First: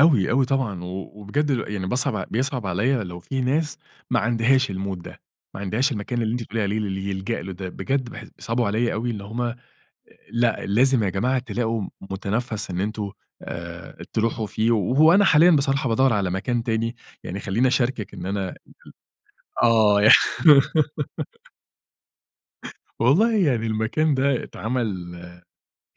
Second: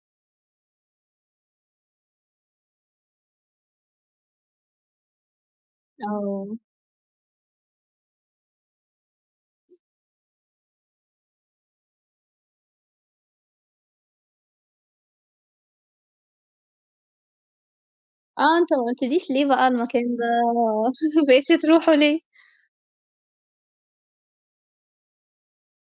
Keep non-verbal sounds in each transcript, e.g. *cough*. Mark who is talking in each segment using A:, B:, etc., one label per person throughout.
A: أوي، أوي طبعًا، و وبجد ل يعني باصعب بيصعب عليَّ لو في ناس ما عندهاش الmood ده، ما عندهاش المكان اللي أنتِ
B: آه.
A: بتقولِي عليه اللي يلجأ له ده بجد باحس بيصعبوا عليَّ أوي اللي هم أ لأ، لازم يا جماعة تلاقوا م متنفّس إن أنتم آآ، تروحوا فيه وهو أنا حاليًا بصراحة بادوّر على مكان تاني، يعني خليني أشاركِك إن أنا ال
B: آه، أنت ما قُلتليش ليه
A: ال
B: بقى المكان
A: آه، ي
B: ده *chuckles* ما بقيتش
A: *laughs*
B: تروحه ليه؟
A: *chuckles* والله يعني المكان ده اتعمل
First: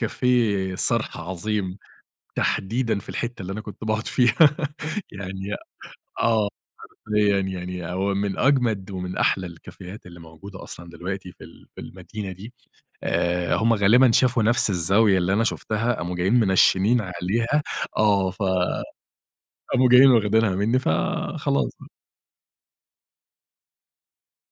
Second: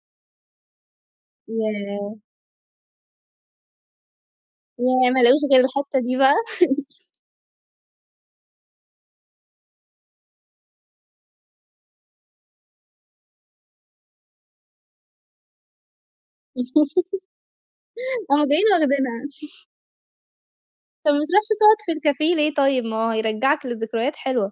A: cafe صرح عظيم،
B: ياه!
A: تحديدًا في الحتّه اللي أنا كنت باقعد فيها، *laughs*
B: ياه! ما لقوش
A: يعني
B: غير الحتّه دي بقى.
A: آه،
B: *laughs*
A: حرفيًا يعني هو من أجمد ومن أحلى الكافيهات اللي موجودة أصلًا دلوقتي في ال في المدينة دي. آآ، هم غالبًا شافوا نفس الزاوية اللي أنا شُفتها، قاموا جايين منشّنين عليها،
B: *laughs*
A: آه، ف
B: راحوا جايين واخدينها. *chuckles*
A: قاموا جايين واخدينها مني، ف
B: طَب ما بتروحش
A: خلاص
B: تقعد
A: بقى.
B: في الcafe ليه طيب؟ ما هو هيرجّعك لذكريات حلوة.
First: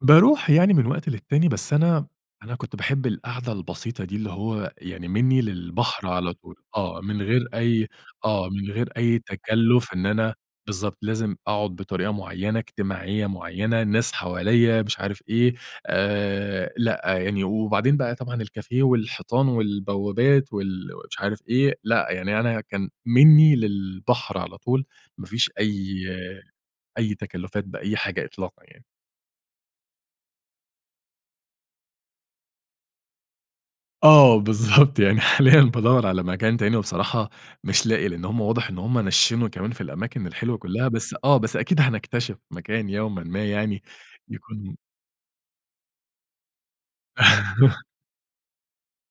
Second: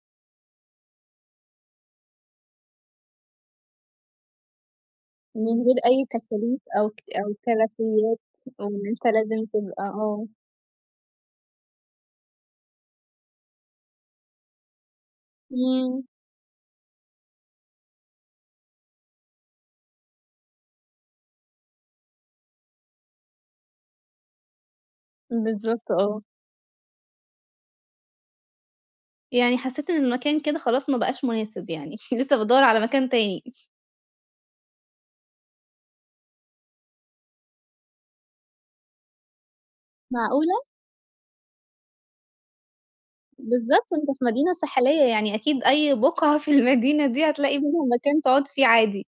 A: باروح يعني من وقت للتاني، بس أنا أنا كنت باحب القعدة البسيطة دي، اللي هو يعني مني
B: من غير أي
A: للبحر على طول،
B: تكاليف، أو ك
A: آه، من
B: أو
A: غير أي
B: كَلَفيات،
A: آه،
B: أو
A: من
B: إن
A: غير
B: أنت
A: أي
B: لازم تبقى
A: تكلُّف، إن
B: آه.
A: أنا بالضبط، لازم أقعد بطريقة معيّنة، اجتماعية معيّنة، الناس حواليّا مش عارف إيه،
B: إمم.
A: آآ، لأ يعني، وبعدين بقى طبعًا الcafe والحيطان والبوابات، وال مش عارف إيه، لأ، يعني أنا كان مني للبحر على طول، ما فيش أي
B: بالضبط، آه.
A: أي تكلُّفات بأي حاجة إطلاقًا يعني.
B: يعني حسيت إن المكان كده خلاص، ما بقاش مناسب يعني، *chuckles* لسه بتدوّر على مكان تاني.
A: آه، بالضبط، يعني حاليًا بادوّر على مكان تاني، وبصراحة مش لاقي، لأن هم واضح إن هم نشِّنوا كمان في الأماكن الحلوة
B: معقولة؟!
A: كلّها، بس آه، بس أكيد هنكتشف مكان يومًا ما يعني
B: بالضبط، أنت في مدينة
A: يكون
B: ساحلية، يعني أكيد أي بُقعة في المدينة دي هتلاقي منهم
A: *laughs*
B: مكان تقعد فيه عادي.